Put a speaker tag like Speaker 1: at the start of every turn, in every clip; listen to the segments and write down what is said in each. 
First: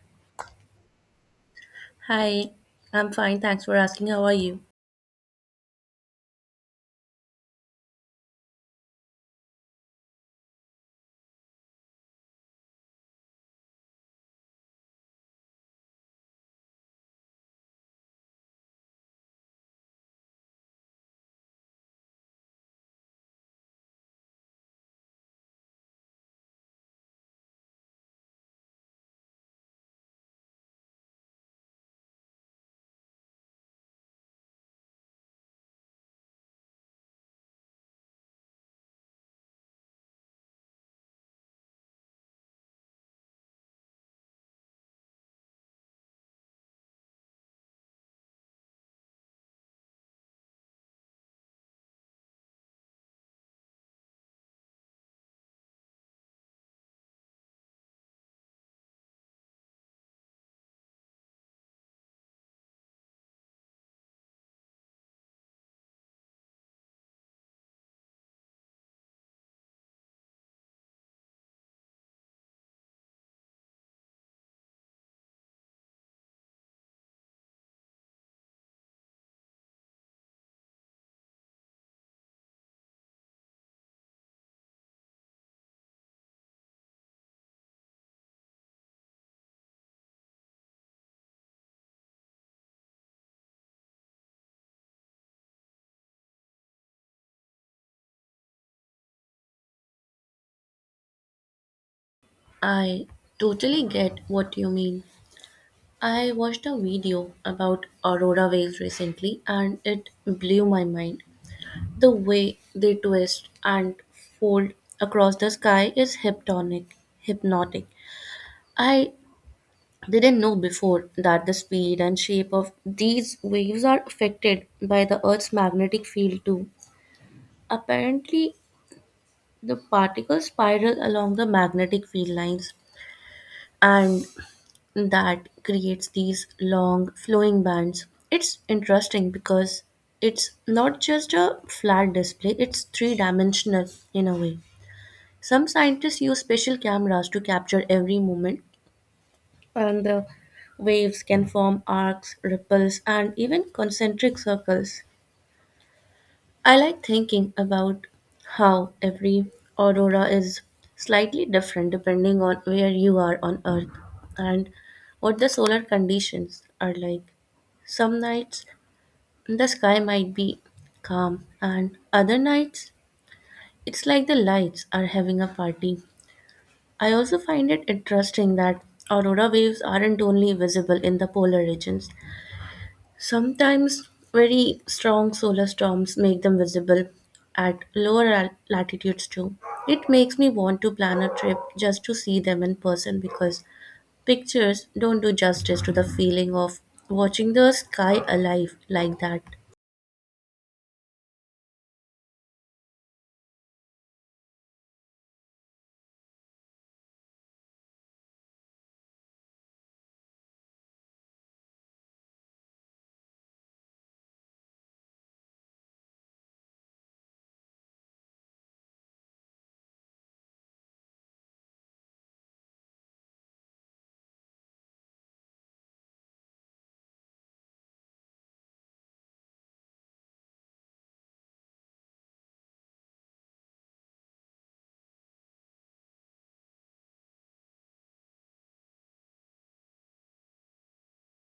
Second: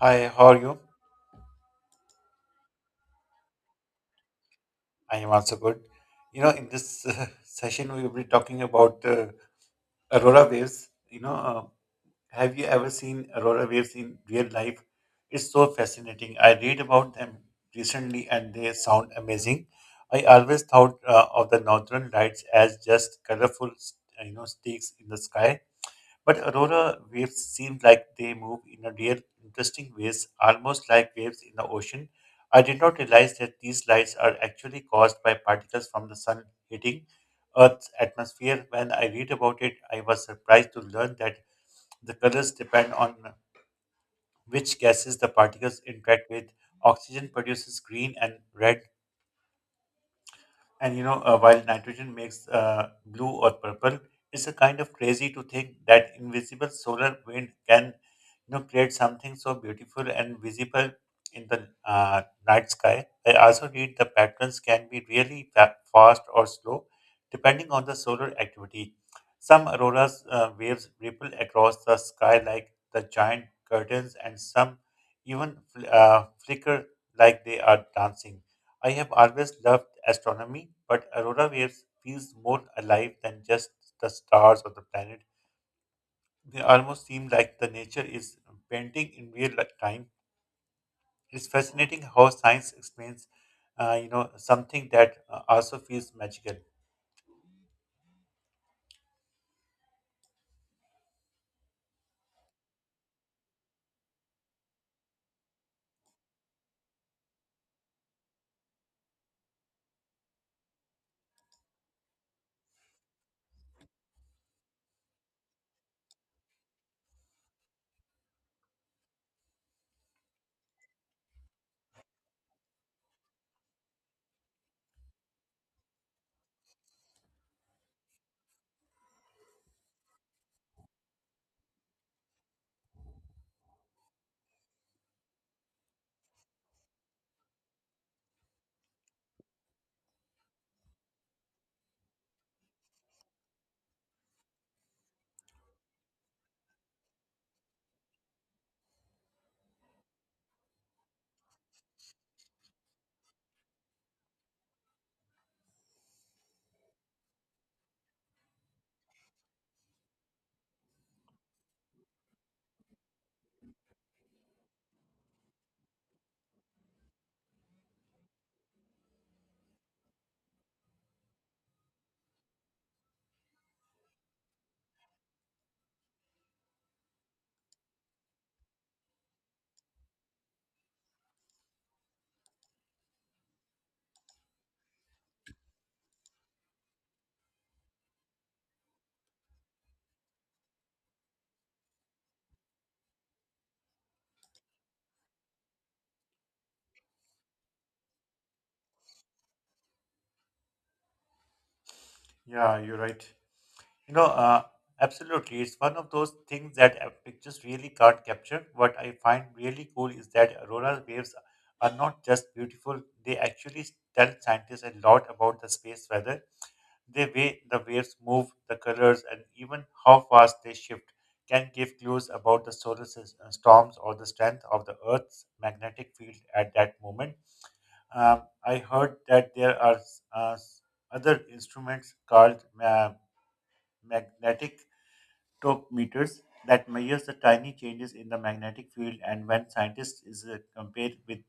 Speaker 1: Hi, how are you?
Speaker 2: Hi, I'm fine. Thanks for asking. How are you?
Speaker 1: I am also good. In this session, we will be talking about aurora waves. Have you ever seen aurora waves in real life? It's so fascinating. I read about them recently and they sound amazing. I always thought of the northern lights as just colorful, streaks in the sky. But aurora waves seem like they move in a real interesting ways, almost like waves in the ocean. I did not realize that these lights are actually caused by particles from the sun hitting Earth's atmosphere. When I read about it, I was surprised to learn that the colors depend on which gases the particles interact with. Oxygen produces green and red, and while nitrogen makes blue or purple. It's a kind of crazy to think that invisible solar wind can, create something so beautiful and visible in the night sky. I also read the patterns can be really fast or slow, depending on the solar activity. Some auroras waves ripple across the sky like the giant curtains, and some even flicker like they are dancing. I have always loved astronomy, but aurora waves feels more alive than just the stars or the planet. They almost seem like the nature is painting in real time. It's fascinating how science explains, something that also feels magical.
Speaker 2: I totally get what you mean. I watched a video about Aurora whales recently and it blew my mind. The way they twist and fold across the sky is hypnotic. I didn't know before that the speed and shape of these waves are affected by the Earth's magnetic field too. Apparently, the particles spiral along the magnetic field lines and that creates these long flowing bands. It's interesting because it's not just a flat display, it's three dimensional in a way. Some scientists use special cameras to capture every moment, and the waves can form arcs, ripples, and even concentric circles. I like thinking about how every aurora is slightly different depending on where you are on Earth and what the solar conditions are like. Some nights the sky might be calm, and other nights it's like the lights are having a party. I also find it interesting that aurora waves aren't only visible in the polar regions. Sometimes very strong solar storms make them visible at lower latitudes too. It makes me want to plan a trip just to see them in person because pictures don't do justice to the feeling of watching the sky alive like that.
Speaker 1: Yeah, you're right. You know, uh, Absolutely. It's one of those things that pictures really can't capture. What I find really cool is that auroral waves are not just beautiful, they actually tell scientists a lot about the space weather. The way the waves move, the colors, and even how fast they shift can give clues about the storms or the strength of the Earth's magnetic field at that moment. I heard that there are other instruments called magnetic spectrometers that measures the tiny changes in the magnetic field, and when scientists is compared with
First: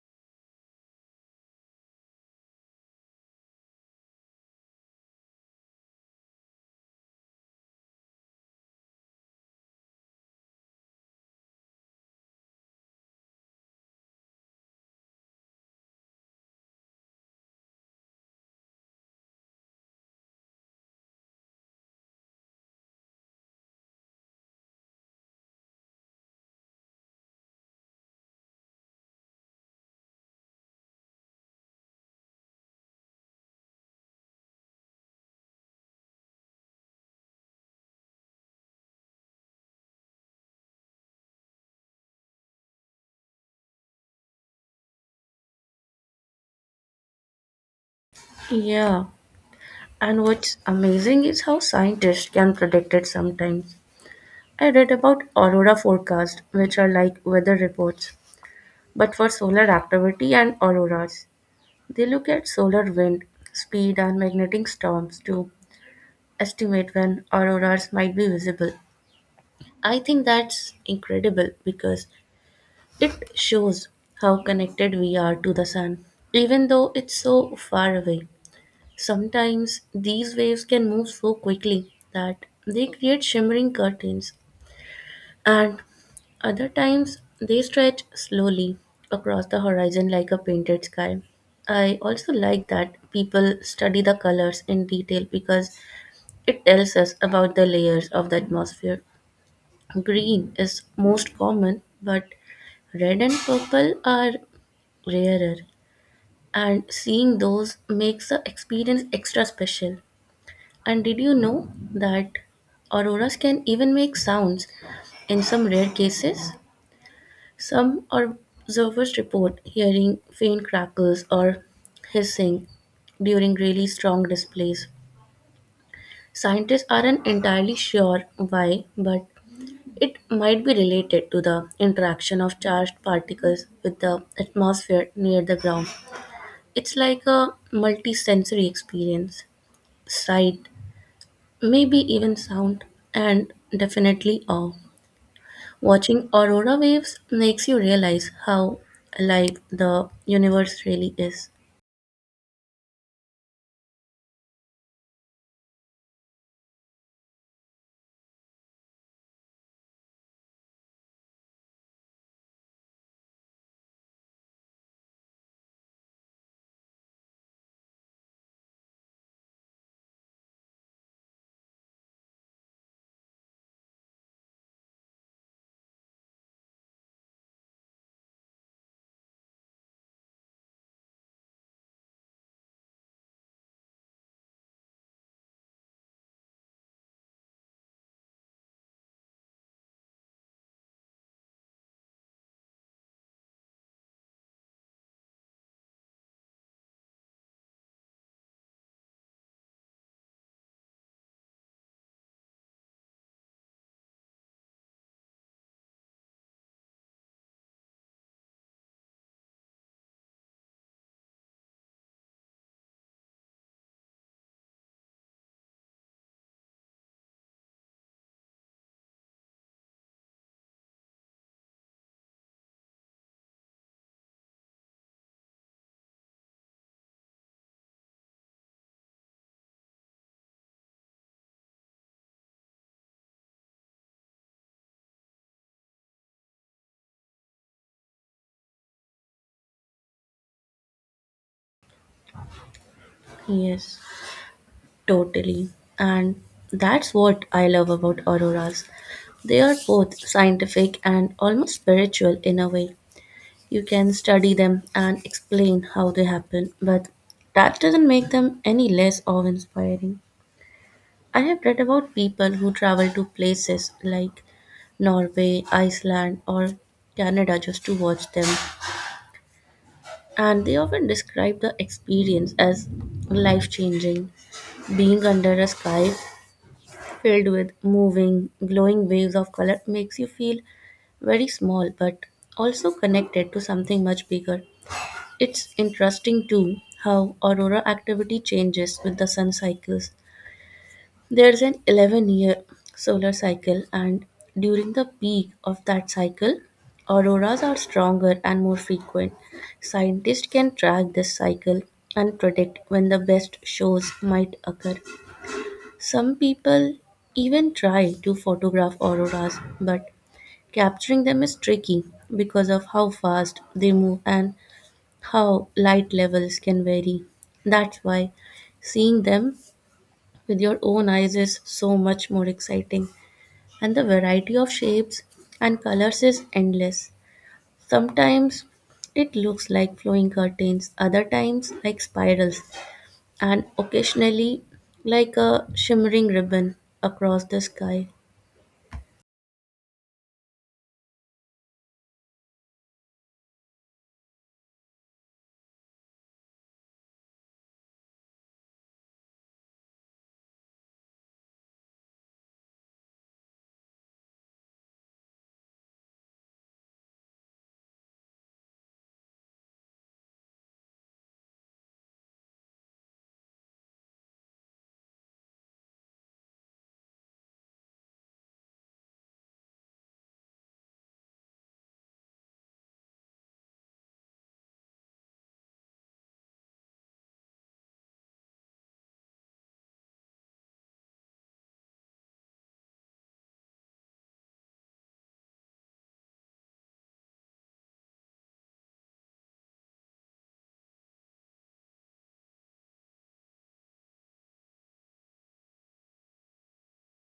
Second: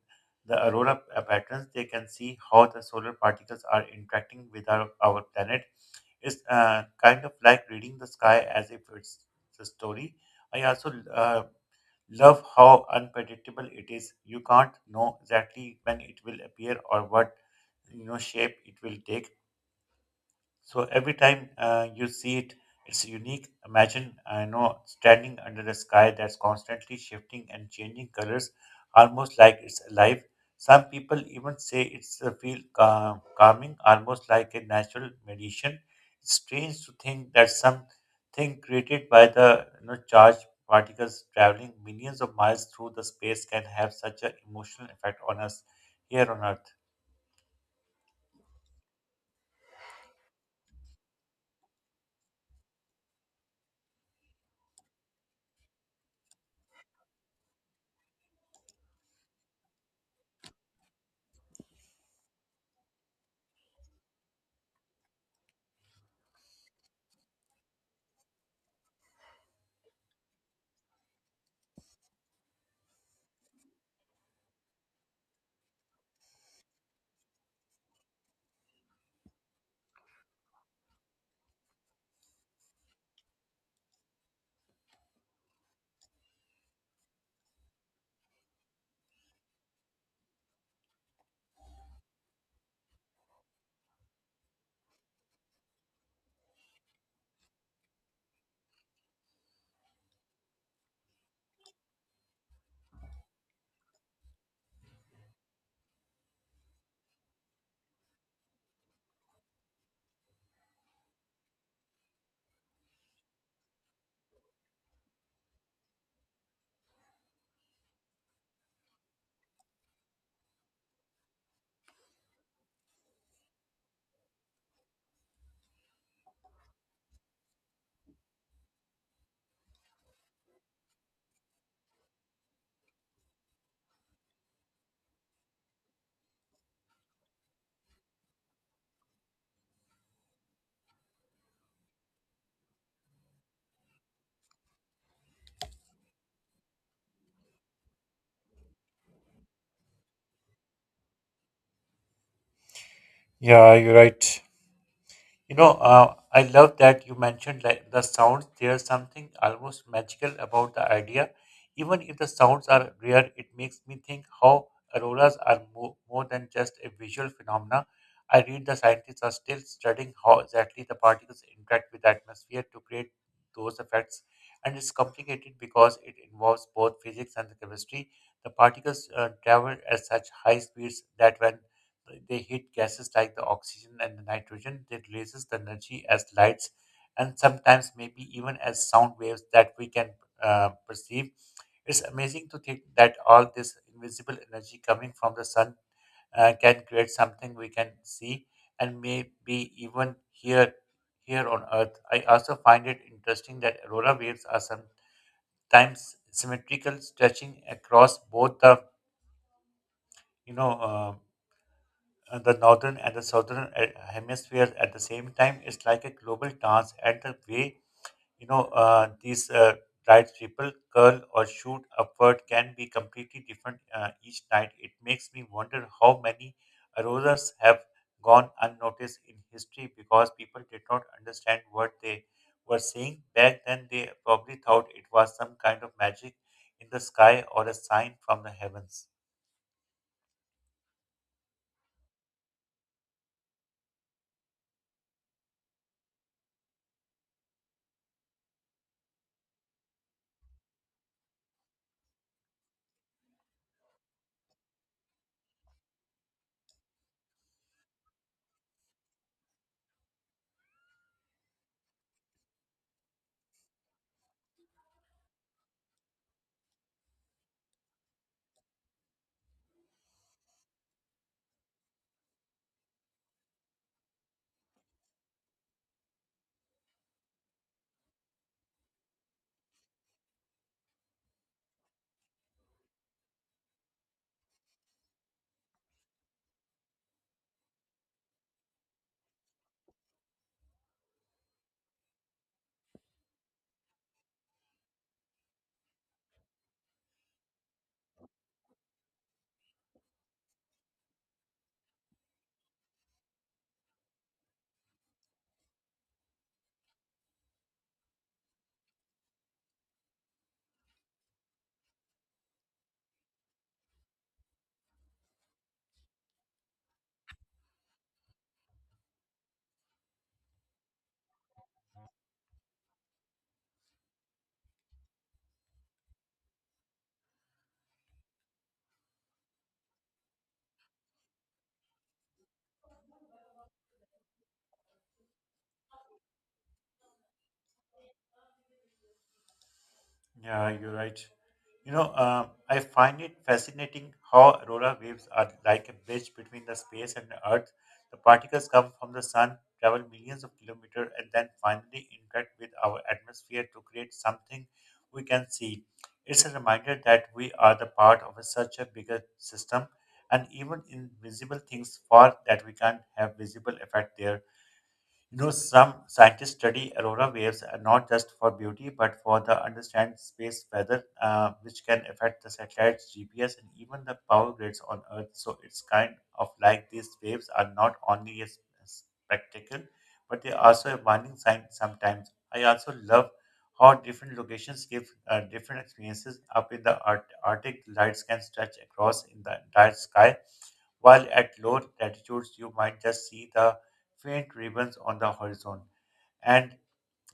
Speaker 1: the aurora patterns, they can see how the solar particles are interacting with our planet. It's kind of like reading the sky as if it's a story. I also love how unpredictable it is. You can't know exactly when it will appear or what shape it will take, so every time you see it, it's unique. Imagine, I know, standing under the sky that's constantly shifting and changing colors, almost like it's alive. Some people even say it's a feel calm, calming, almost like a natural meditation. It's strange to think that something created by the charged particles traveling millions of miles through the space can have such an emotional effect on us here on Earth.
Speaker 2: Yeah, and what's amazing is how scientists can predict it sometimes. I read about aurora forecast, which are like weather reports, but for solar activity and auroras. They look at solar wind speed and magnetic storms to estimate when auroras might be visible. I think that's incredible because it shows how connected we are to the sun, even though it's so far away. Sometimes these waves can move so quickly that they create shimmering curtains, and other times, they stretch slowly across the horizon like a painted sky. I also like that people study the colors in detail because it tells us about the layers of the atmosphere. Green is most common, but red and purple are rarer, and seeing those makes the experience extra special. And did you know that auroras can even make sounds in some rare cases? Some observers report hearing faint crackles or hissing during really strong displays. Scientists aren't entirely sure why, but it might be related to the interaction of charged particles with the atmosphere near the ground. It's like a multisensory experience: sight, maybe even sound, and definitely awe. Watching aurora waves makes you realize how alive the universe really is.
Speaker 1: Yeah, you're right. I love that you mentioned like the sounds. There's something almost magical about the idea. Even if the sounds are rare, it makes me think how auroras are more than just a visual phenomena. I read the scientists are still studying how exactly the particles interact with the atmosphere to create those effects, and it's complicated because it involves both physics and the chemistry. The particles travel at such high speeds that when they heat gases like the oxygen and the nitrogen, that releases the energy as lights and sometimes maybe even as sound waves that we can perceive. It's amazing to think that all this invisible energy coming from the sun can create something we can see and maybe even hear here on Earth. I also find it interesting that aurora waves are sometimes symmetrical, stretching across both the you know uh, the northern and the southern hemispheres at the same time. It's like a global dance, and the way you know these bright people curl or shoot upward can be completely different each night. It makes me wonder how many auroras have gone unnoticed in history because people did not understand what they were seeing back then. They probably thought it was some kind of magic in the sky or a sign from the heavens.
Speaker 2: Yes, totally. And that's what I love about auroras. They are both scientific and almost spiritual in a way. You can study them and explain how they happen, but that doesn't make them any less awe inspiring. I have read about people who travel to places like Norway, Iceland, or Canada just to watch them, and they often describe the experience as life changing. Being under a sky filled with moving, glowing waves of color makes you feel very small but also connected to something much bigger. It's interesting too how aurora activity changes with the sun cycles. There's an 11-year solar cycle, and during the peak of that cycle, auroras are stronger and more frequent. Scientists can track this cycle and predict when the best shows might occur. Some people even try to photograph auroras, but capturing them is tricky because of how fast they move and how light levels can vary. That's why seeing them with your own eyes is so much more exciting. And the variety of shapes and colors is endless. Sometimes it looks like flowing curtains, other times like spirals, and occasionally like a shimmering ribbon across the sky.
Speaker 1: Yeah, you're right. I find it fascinating how aurora waves are like a bridge between the space and the Earth. The particles come from the sun, travel millions of kilometers, and then finally interact with our atmosphere to create something we can see. It's a reminder that we are the part of a, such a bigger system, and even invisible things far that we can't have visible effect there. You know, some scientists study aurora waves not just for beauty, but for the understand space weather, which can affect the satellites, GPS, and even the power grids on Earth. So it's kind of like these waves are not only a spectacle, but they are also a warning sign sometimes. I also love how different locations give different experiences. Up in the Arctic, lights can stretch across in the entire sky, while at low latitudes you might just see the faint ribbons on the horizon. And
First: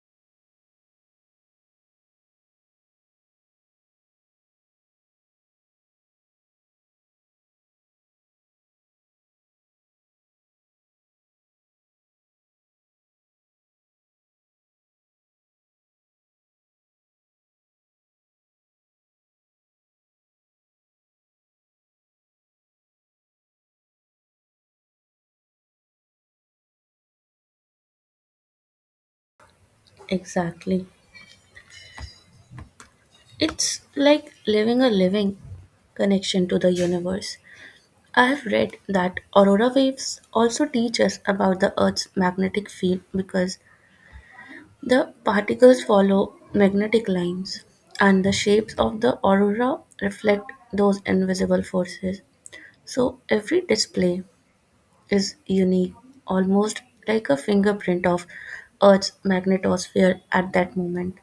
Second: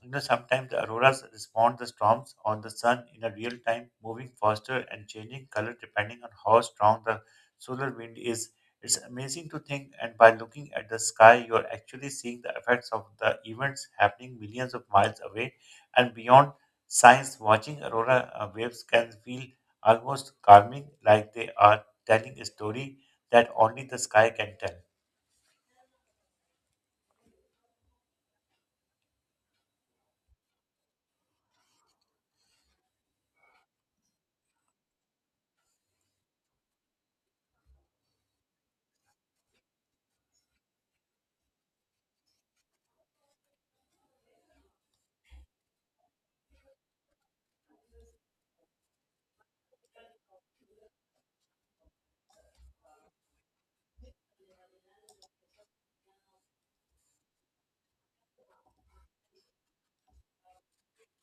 Speaker 1: you know, sometimes the auroras respond the storms on the sun in a real time, moving faster and changing color depending on how strong the solar wind is. It's amazing to think, and by looking at the sky, you are actually seeing the effects of the events happening millions of miles away and beyond. Science watching aurora waves can feel almost calming, like they are telling a story that only the sky can tell.
Speaker 2: Exactly. It's like living connection to the universe. I have read that aurora waves also teach us about the Earth's magnetic field because the particles follow magnetic lines, and the shapes of the aurora reflect those invisible forces. So every display is unique, almost like a fingerprint of Earth's magnetosphere at that moment.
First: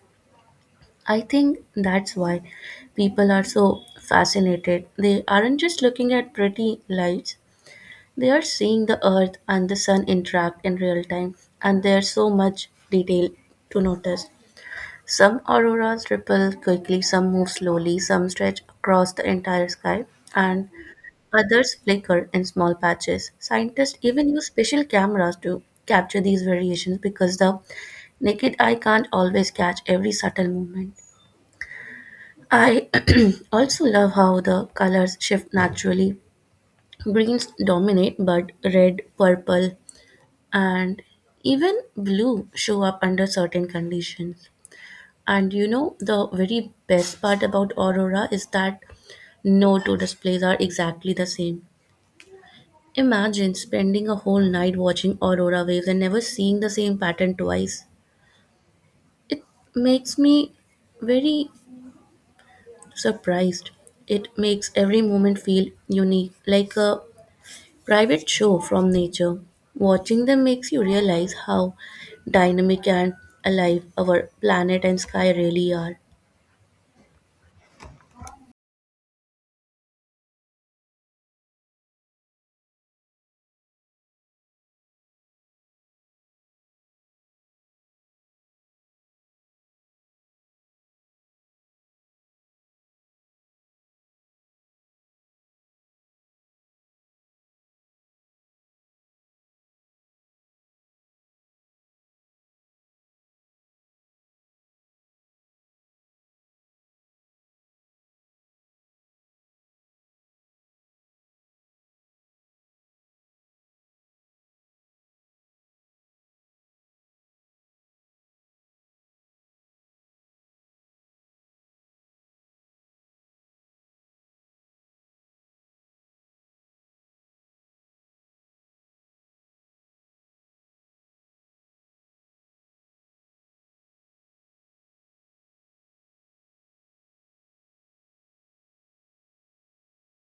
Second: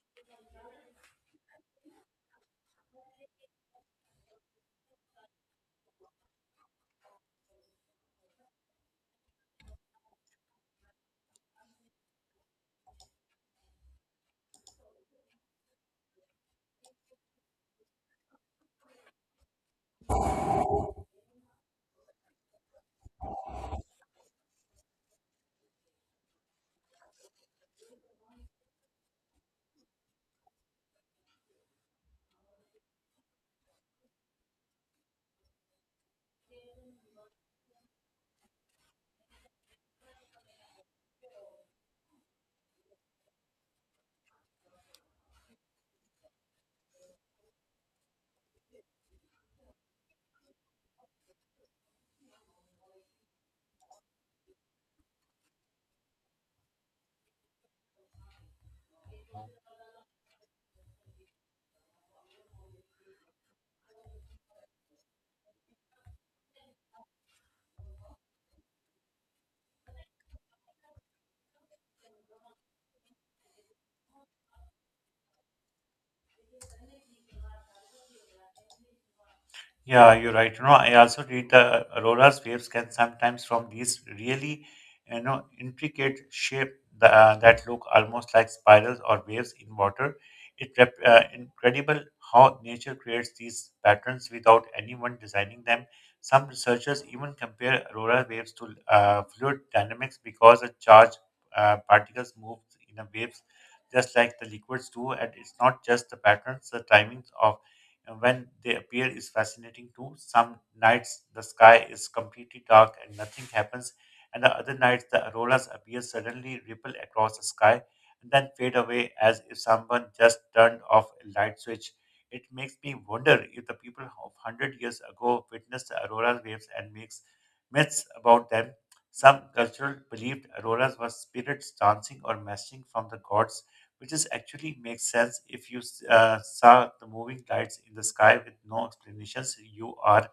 Speaker 2: I think that's why people are so fascinated. They aren't just looking at pretty lights, they are seeing the Earth and the Sun interact in real time, and there's so much detail to notice. Some auroras ripple quickly, some move slowly, some stretch across the entire sky, and others flicker in small patches. Scientists even use special cameras to capture these variations because the naked eye can't always catch every subtle movement. I also love how the colors shift naturally. Greens dominate, but red, purple, and even blue show up under certain conditions. And you know, the very best part about Aurora is that no two displays are exactly the same. Imagine spending a whole night watching Aurora waves and never seeing the same pattern twice. It makes me very surprised. It makes every moment feel unique, like a private show from nature. Watching them makes you realize how dynamic and alive our planet and sky really are.
Speaker 1: Yeah, you're right. You know, I also read the aurora's waves can sometimes from these really, intricate shape that, that look almost like spirals or waves in water. It incredible how nature creates these patterns without anyone designing them. Some researchers even compare aurora waves to fluid dynamics because the charged particles move in the waves just like the liquids do, and it's not just the patterns, the timings of when they appear is fascinating too. Some nights the sky is completely dark and nothing happens, and the other nights the auroras appear suddenly, ripple across the sky, and then fade away as if someone just turned off a light switch. It makes me wonder if the people of hundred years ago witnessed the aurora waves and makes myths about them. Some cultural believed auroras were spirits dancing or messaging from the gods, which is actually makes sense if you saw the moving lights in the sky with no explanations. You are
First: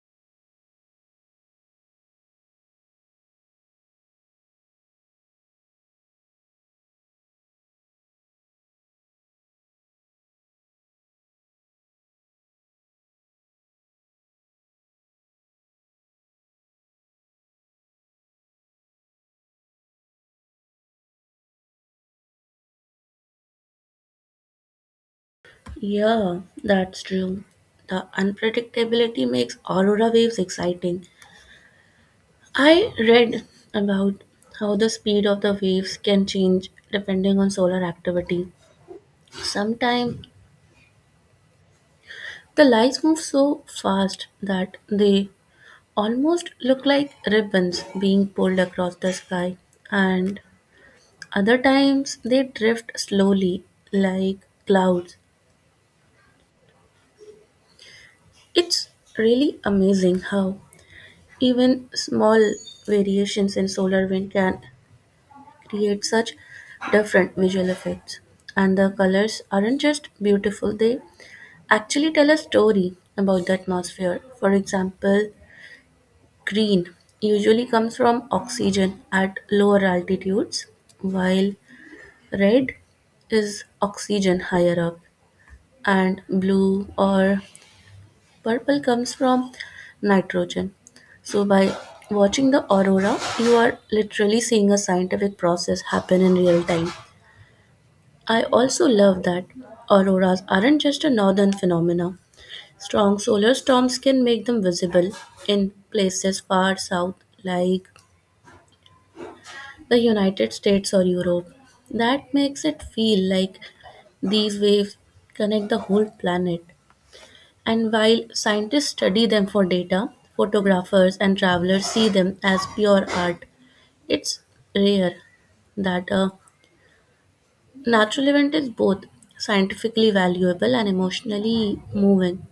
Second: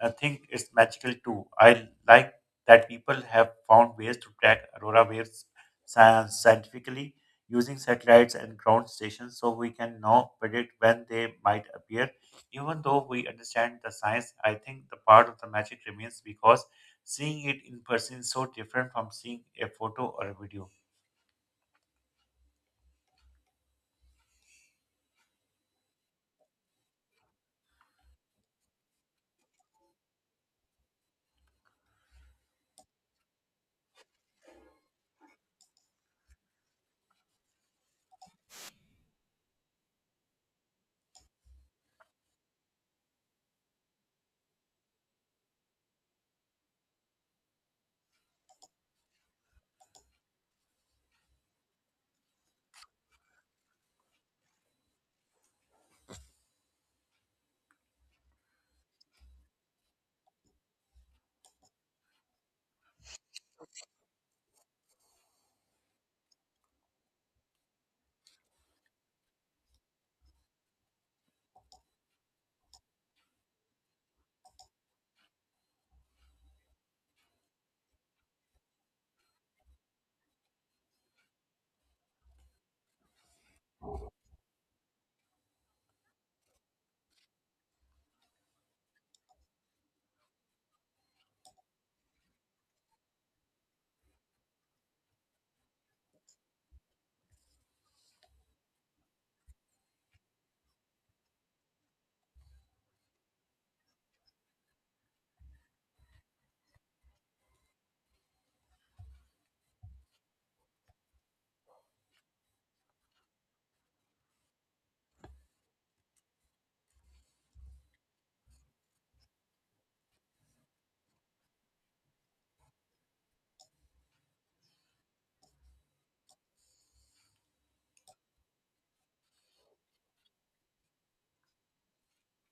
Speaker 1: think it's magical too. I like that people have found ways to track aurora waves scientifically using satellites and ground stations, so we can now predict when they might appear. Even though we understand the science, I think the part of the magic remains because seeing it in person is so different from seeing a photo or a video.
Speaker 2: Yeah, that's true. The unpredictability makes aurora waves exciting. I read about how the speed of the waves can change depending on solar activity. Sometimes the lights move so fast that they almost look like ribbons being pulled across the sky, and other times they drift slowly like clouds. It's really amazing how even small variations in solar wind can create such different visual effects. And the colors aren't just beautiful, they actually tell a story about the atmosphere. For example, green usually comes from oxygen at lower altitudes, while red is oxygen higher up, and blue or purple comes from nitrogen. So, by watching the aurora, you are literally seeing a scientific process happen in real time. I also love that auroras aren't just a northern phenomena. Strong solar storms can make them visible in places far south, like the United States or Europe. That makes it feel like these waves connect the whole planet. And while scientists study them for data, photographers and travelers see them as pure art. It's rare that a natural event is both scientifically valuable and emotionally moving.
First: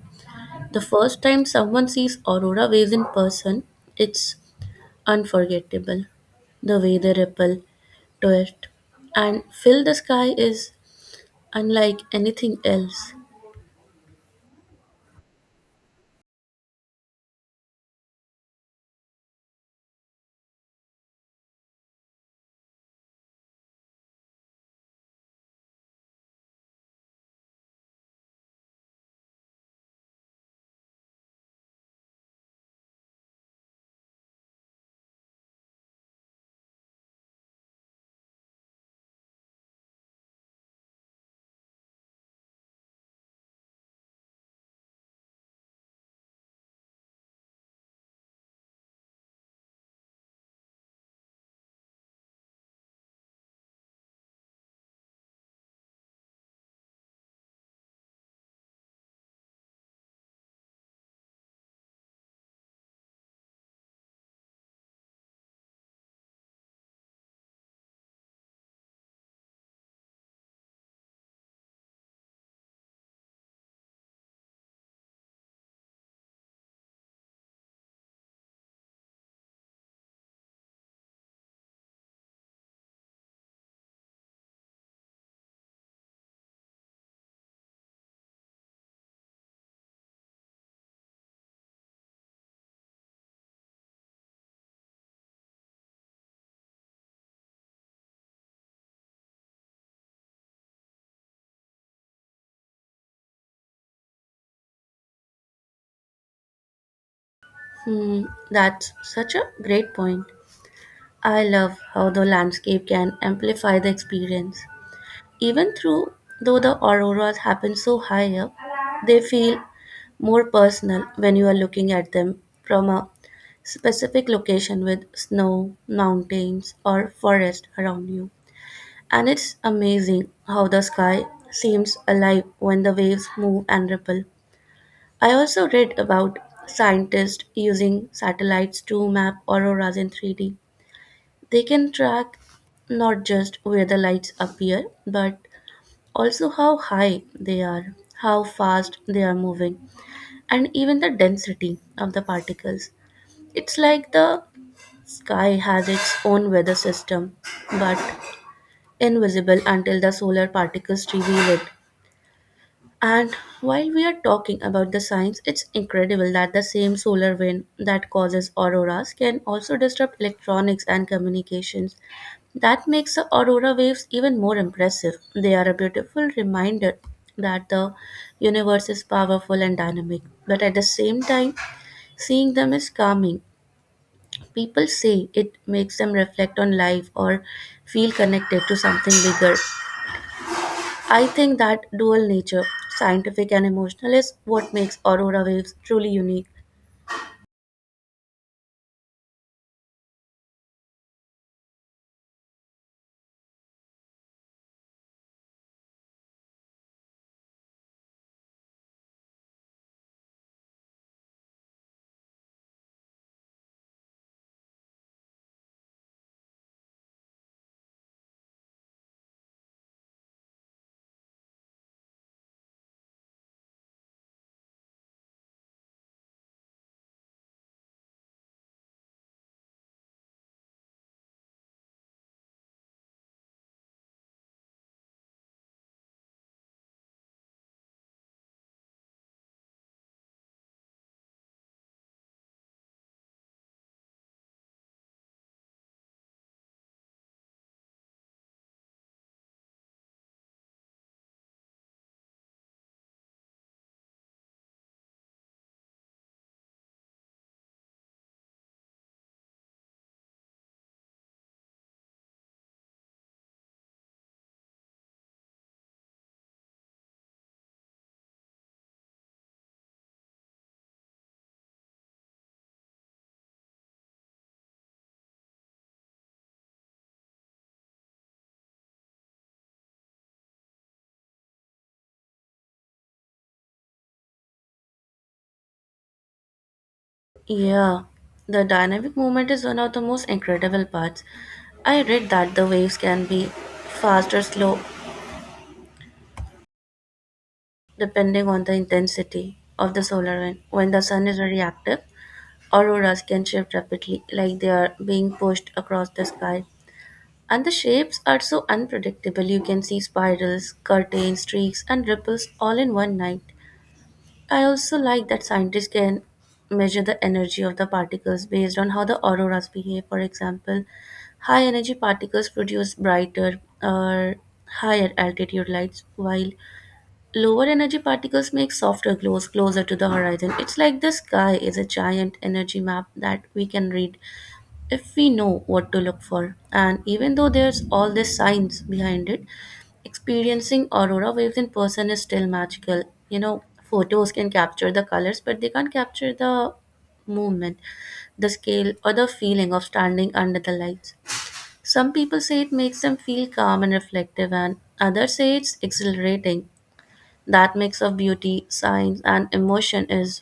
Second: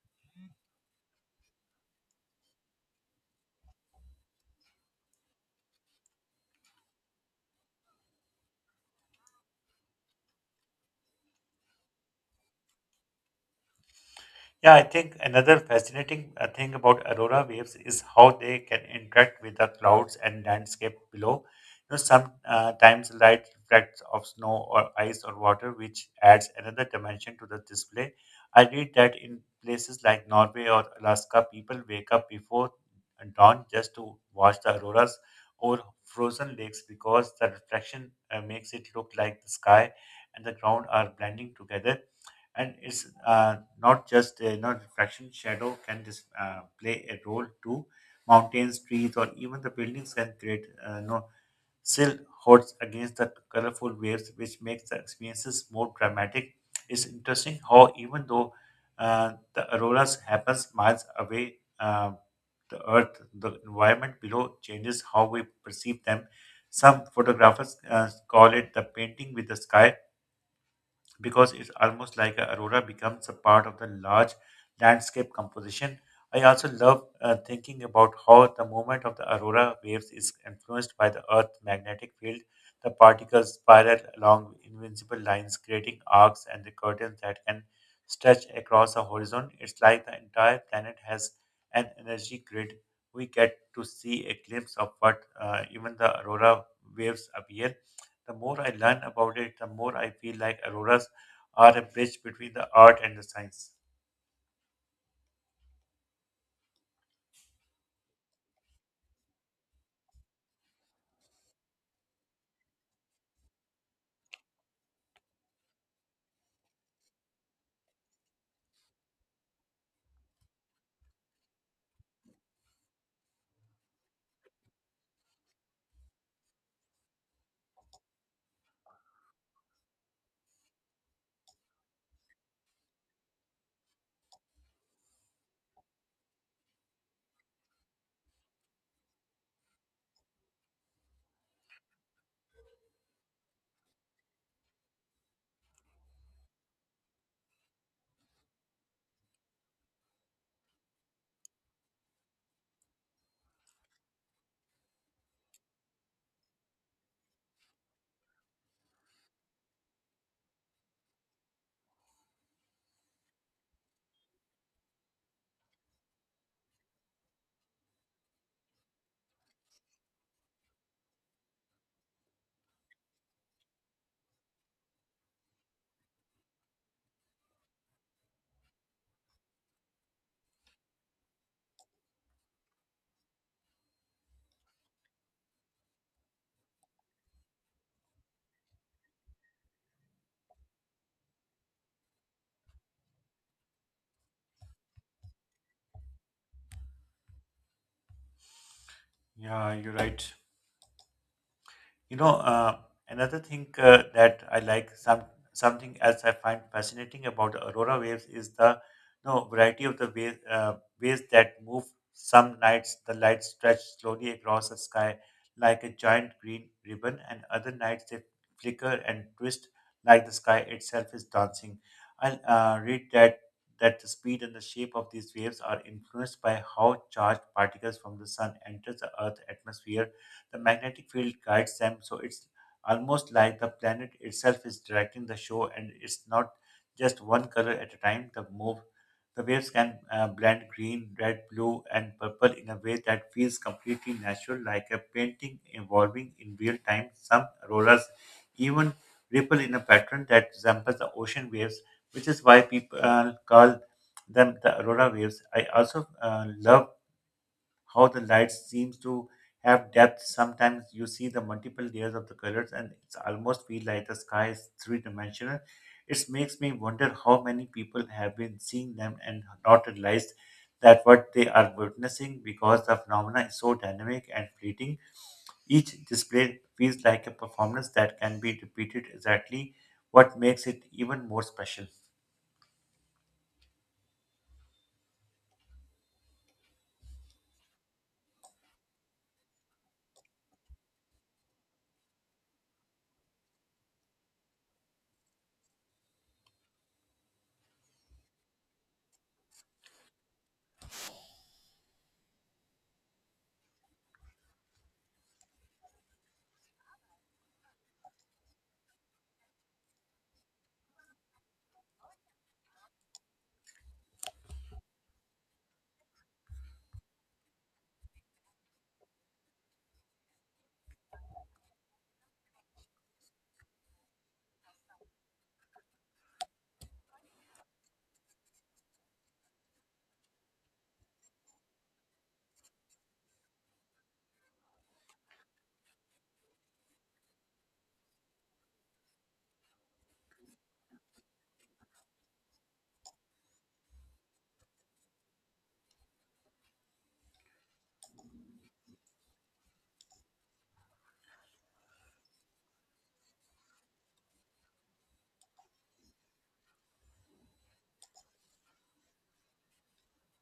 Speaker 2: The first time someone sees aurora waves in person, it's unforgettable. The way they ripple, twist, and fill the sky is unlike anything else.
Speaker 1: Yeah, I think another fascinating thing about aurora waves is how they can interact with the clouds and landscape below. You know, sometimes light reflects off snow or ice or water, which adds another dimension to the display. I read that in places like Norway or Alaska, people wake up before dawn just to watch the auroras over frozen lakes because the reflection makes it look like the sky and the ground are blending together. And it's not just reflection, shadow can play a role too. Mountains, trees, or even the buildings can create silhouettes against the colorful waves, which makes the experiences more dramatic. It's interesting how, even though the auroras happens miles away, the earth, the environment below changes how we perceive them. Some photographers call it the painting with the sky because it's almost like a aurora becomes a part of the large landscape composition. I also love thinking about how the movement of the aurora waves is influenced by the Earth's magnetic field. The particles spiral along invincible lines, creating arcs and the curtains that can stretch across the horizon. It's like the entire planet has an energy grid. We get to see a glimpse of what even the aurora waves appear. The more I learn about it, the more I feel like auroras are a bridge between the art and the science.
Speaker 2: Hmm, that's such a great point. I love how the landscape can amplify the experience. Even through though the auroras happen so high up, they feel more personal when you are looking at them from a specific location with snow, mountains, or forest around you. And it's amazing how the sky seems alive when the waves move and ripple. I also read about scientists using satellites to map auroras in 3D. They can track not just where the lights appear, but also how high they are, how fast they are moving, and even the density of the particles. It's like the sky has its own weather system, but invisible until the solar particles reveal it. And while we are talking about the science, it's incredible that the same solar wind that causes auroras can also disrupt electronics and communications. That makes the aurora waves even more impressive. They are a beautiful reminder that the universe is powerful and dynamic, but at the same time, seeing them is calming. People say it makes them reflect on life or feel connected to something bigger. I think that dual nature, scientific and emotional, is what makes aurora waves truly unique.
Speaker 1: Yeah, you're right. You know, uh, Another thing that I like, some something else I find fascinating about the aurora waves is the variety of the ways ways that move. Some nights the lights stretch slowly across the sky like a giant green ribbon, and other nights they flicker and twist like the sky itself is dancing. I read that the speed and the shape of these waves are influenced by how charged particles from the sun enters the Earth's atmosphere. The magnetic field guides them. So it's almost like the planet itself is directing the show, and it's not just one color at a time. The waves can blend green, red, blue, and purple in a way that feels completely natural, like a painting evolving in real time. Some auroras even ripple in a pattern that resembles the ocean waves, which is why people call them the aurora waves. I also love how the light seems to have depth. Sometimes you see the multiple layers of the colors and it's almost feel like the sky is three-dimensional. It makes me wonder how many people have been seeing them and not realized that what they are witnessing because the phenomena is so dynamic and fleeting. Each display feels like a performance that can be repeated exactly what makes it even more special.
Speaker 2: Yeah, the dynamic movement is one of the most incredible parts. I read that the waves can be fast or slow, depending on the intensity of the solar wind. When the sun is very active, auroras can shift rapidly, like they are being pushed across the sky. And the shapes are so unpredictable. You can see spirals, curtains, streaks, and ripples all in one night. I also like that scientists can measure the energy of the particles based on how the auroras behave. For example, high energy particles produce brighter or higher altitude lights, while lower energy particles make softer glows closer to the horizon. It's like the sky is a giant energy map that we can read if we know what to look for. And even though there's all this science behind it, experiencing aurora waves in person is still magical. You know, photos can capture the colors, but they can't capture the movement, the scale, or the feeling of standing under the lights. Some people say it makes them feel calm and reflective, and others say it's exhilarating. That mix of beauty, science, and emotion is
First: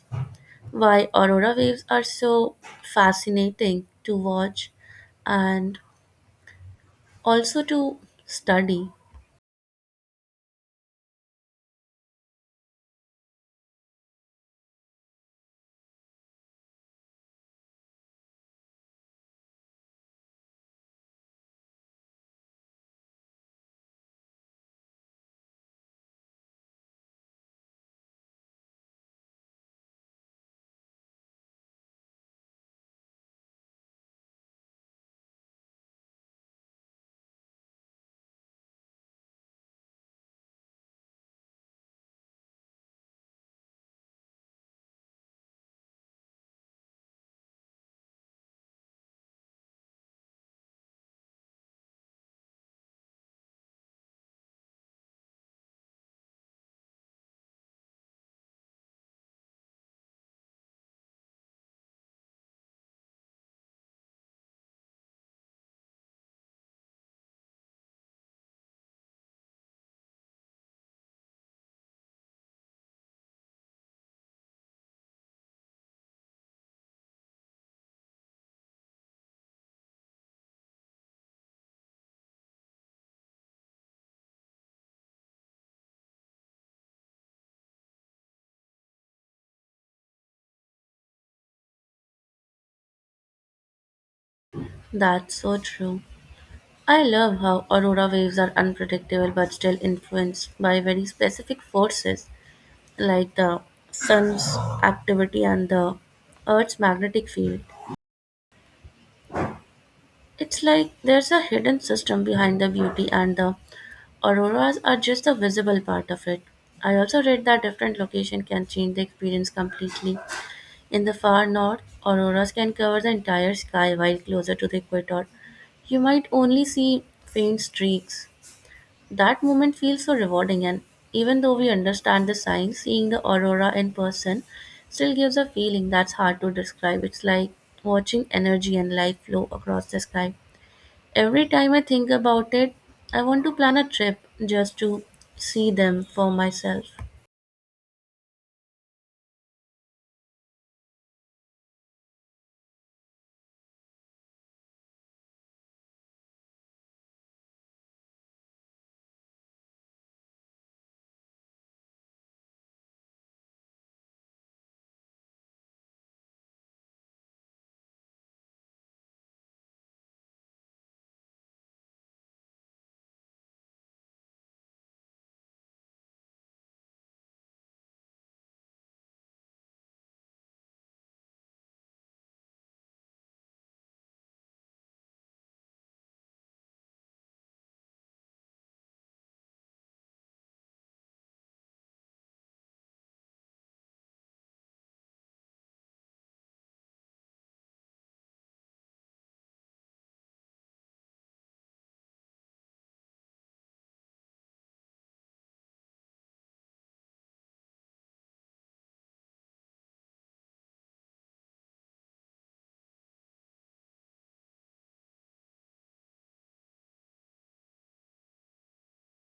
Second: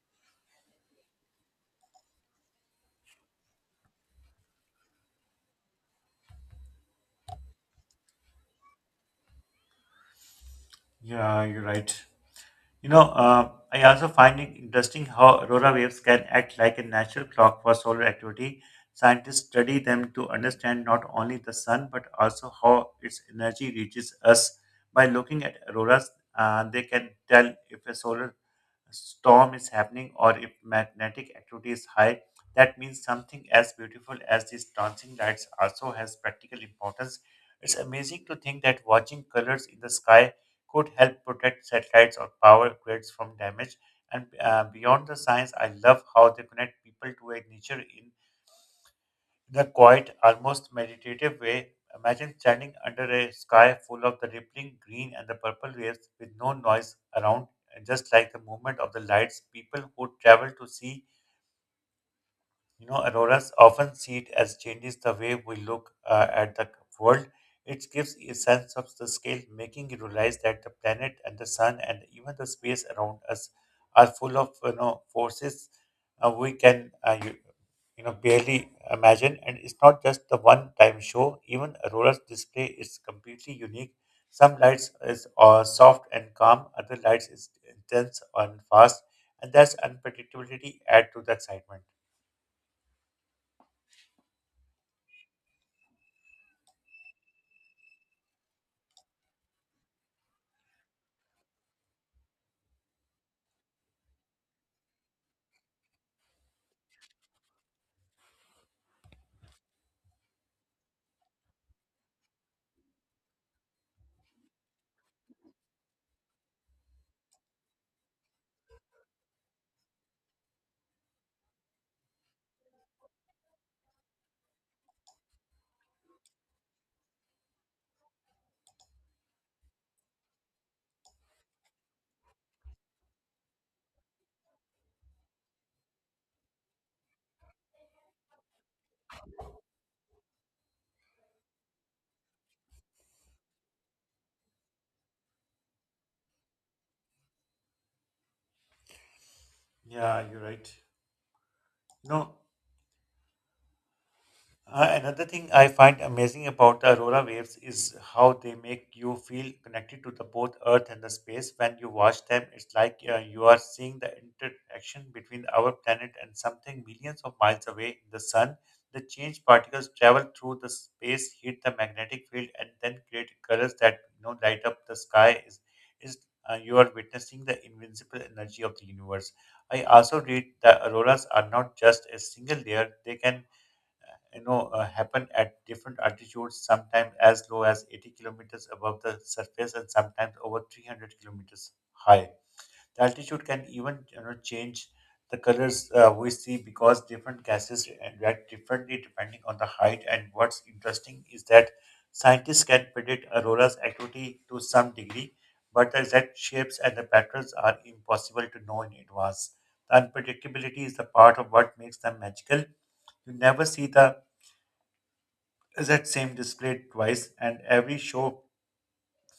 Speaker 2: why aurora waves are so fascinating to watch and also to study.
Speaker 1: Yeah, you're right. I also find it interesting how aurora waves can act like a natural clock for solar activity. Scientists study them to understand not only the sun but also how its energy reaches us. By looking at auroras, they can tell if a solar storm is happening or if magnetic activity is high, that means something as beautiful as these dancing lights also has practical importance. It's amazing to think that watching colors in the sky could help protect satellites or power grids from damage. And beyond the science, I love how they connect people to a nature in a quiet, almost meditative way, imagine standing under a sky full of the rippling green and the purple waves with no noise around, and just like the movement of the lights. People who travel to see, auroras often see it as changes the way we look at the world. It gives a sense of the scale, making you realize that the planet and the sun and even the space around us are full of forces we can barely imagine, and it's not just the one time show. Even a roller's display is completely unique. Some lights is soft and calm, other lights is intense and fast, and that's unpredictability add to the excitement.
Speaker 2: That's so true. I love how aurora waves are unpredictable but still influenced by very specific forces like the sun's activity and the earth's magnetic field. It's like there's a hidden system behind the beauty, and the auroras are just the visible part of it. I also read that different location can change the experience completely. In the far north, auroras can cover the entire sky, while closer to the equator, you might only see faint streaks. That moment feels so rewarding, and even though we understand the science, seeing the aurora in person still gives a feeling that's hard to describe. It's like watching energy and light flow across the sky. Every time I think about it, I want to plan a trip just to see them for myself.
Speaker 1: Yeah, you're right. No. Another thing I find amazing about the aurora waves is how they make you feel connected to the both Earth and the space. When you watch them, it's like you are seeing the interaction between our planet and something millions of miles away in the sun. The charged particles travel through the space, hit the magnetic field, and then create colors that light up the sky. Is You are witnessing the invincible energy of the universe. I also read that auroras are not just a single layer; they can happen at different altitudes, sometimes as low as 80 kilometers above the surface and sometimes over 300 kilometers high. The altitude can even change the colors we see because different gases react differently depending on the height. And what's interesting is that scientists can predict aurora's activity to some degree, but the exact shapes and the patterns are impossible to know in advance. The unpredictability is the part of what makes them magical. You never see the that same display twice, and every show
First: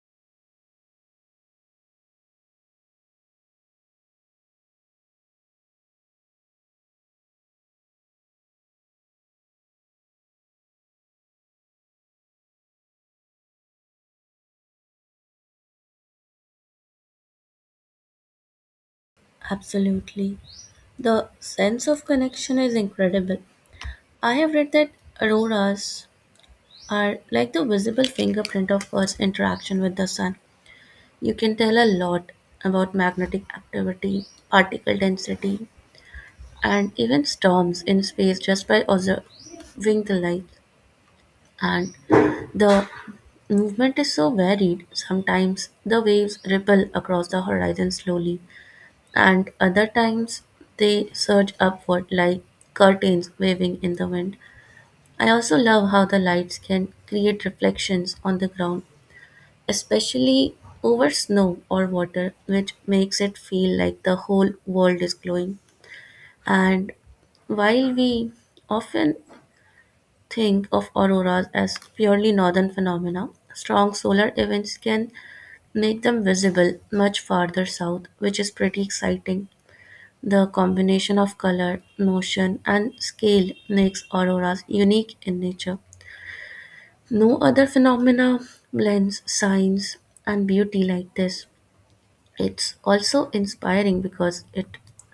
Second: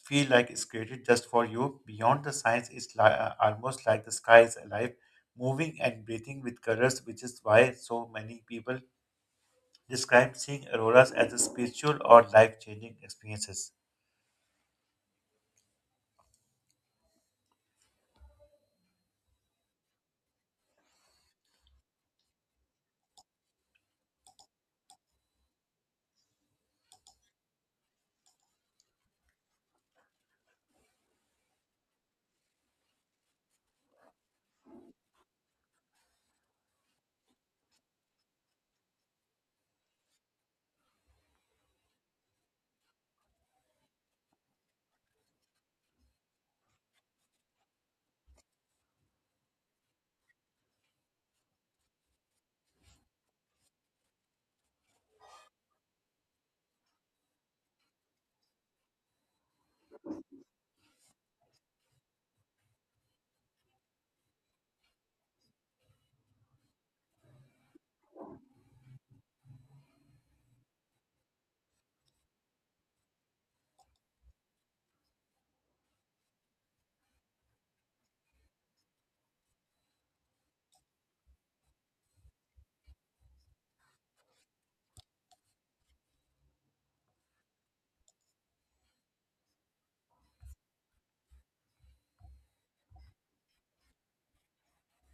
Speaker 1: feel like it's created just for you. Beyond the science, almost like the sky is alive, moving and breathing with colors, which is why so many people describe seeing auroras as a spiritual or life-changing experiences.
Speaker 2: Absolutely. The sense of connection is incredible. I have read that auroras are like the visible fingerprint of Earth's interaction with the sun. You can tell a lot about magnetic activity, particle density, and even storms in space just by observing the light. And the movement is so varied. Sometimes the waves ripple across the horizon slowly, and other times they surge upward like curtains waving in the wind. I also love how the lights can create reflections on the ground, especially over snow or water, which makes it feel like the whole world is glowing. And while we often think of auroras as purely northern phenomena, strong solar events can make them visible much farther south, which is pretty exciting. The combination of color, motion, and scale makes auroras unique in nature. No other phenomena blends science and beauty like this. It's also inspiring because it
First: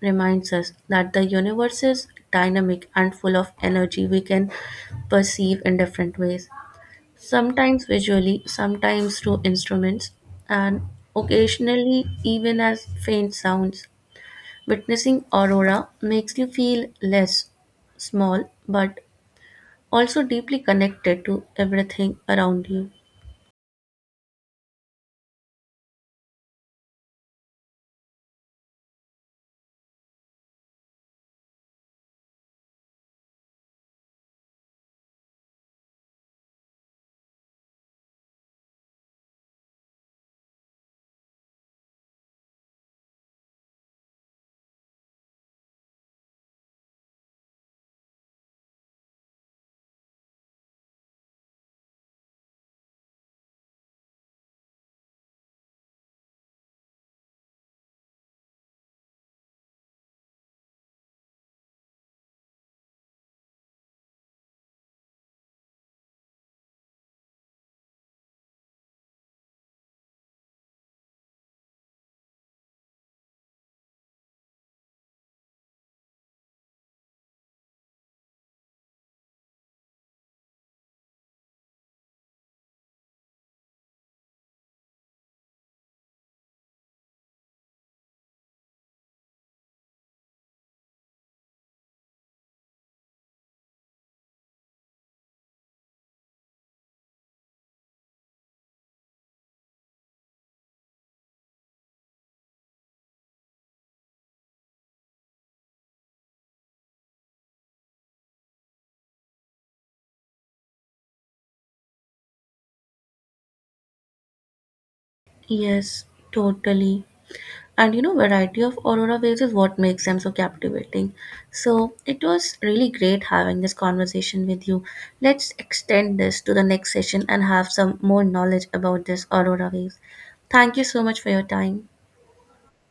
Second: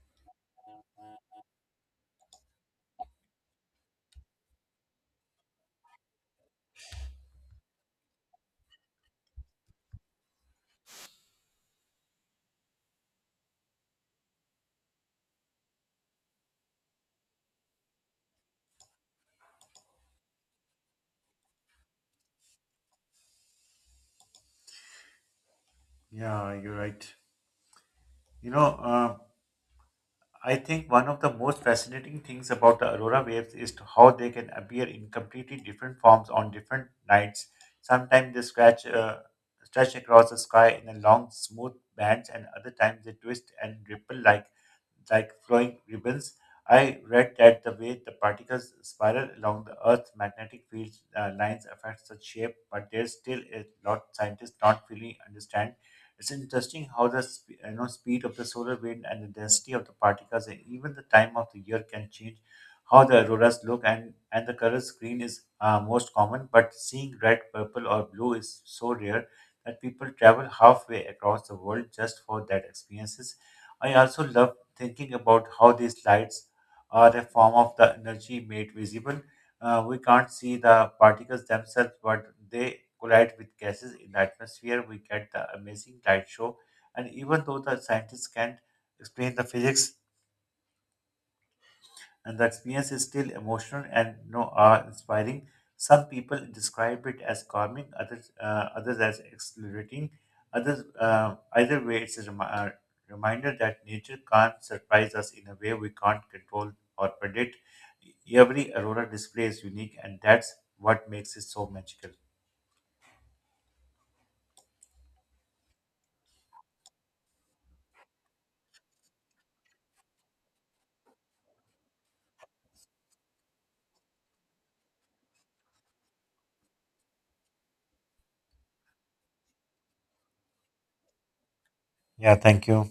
Speaker 2: reminds us that the universe is dynamic and full of energy we can perceive in different ways, sometimes visually, sometimes through instruments, and occasionally even as faint sounds. Witnessing aurora makes you feel less small but also deeply connected to everything around you.
Speaker 1: Yeah, you're right. You know, uh, I think one of the most fascinating things about the aurora waves is to how they can appear in completely different forms on different nights. Sometimes they scratch, uh, stretch across the sky in a long, smooth bands, and other times they twist and ripple like flowing ribbons. I read that the way the particles spiral along the Earth's magnetic field lines affects the shape, but there's still a lot scientists not fully understand. It's interesting how the sp- you know, speed of the solar wind and the density of the particles and even the time of the year can change how the auroras look, and the color screen is most common, but seeing red, purple or blue is so rare that people travel halfway across the world just for that experiences. I also love thinking about how these lights are a form of the energy made visible. We can't see the particles themselves, but they collide with gases in the atmosphere. We get the amazing light show. And even though the scientists can't explain the physics, and the experience is still emotional and are inspiring. Some people describe it as calming, others as exhilarating. Either way, reminder that nature can't surprise us in a way we can't control or predict. Every aurora display is unique, and that's what makes it so magical.
Speaker 2: Yes, totally. And you know, variety of aurora waves is what makes them so captivating. So it was really great having this conversation with you. Let's extend this to the next session and have some more knowledge about this aurora waves. Thank you so much for your time.
Speaker 1: Yeah, thank you.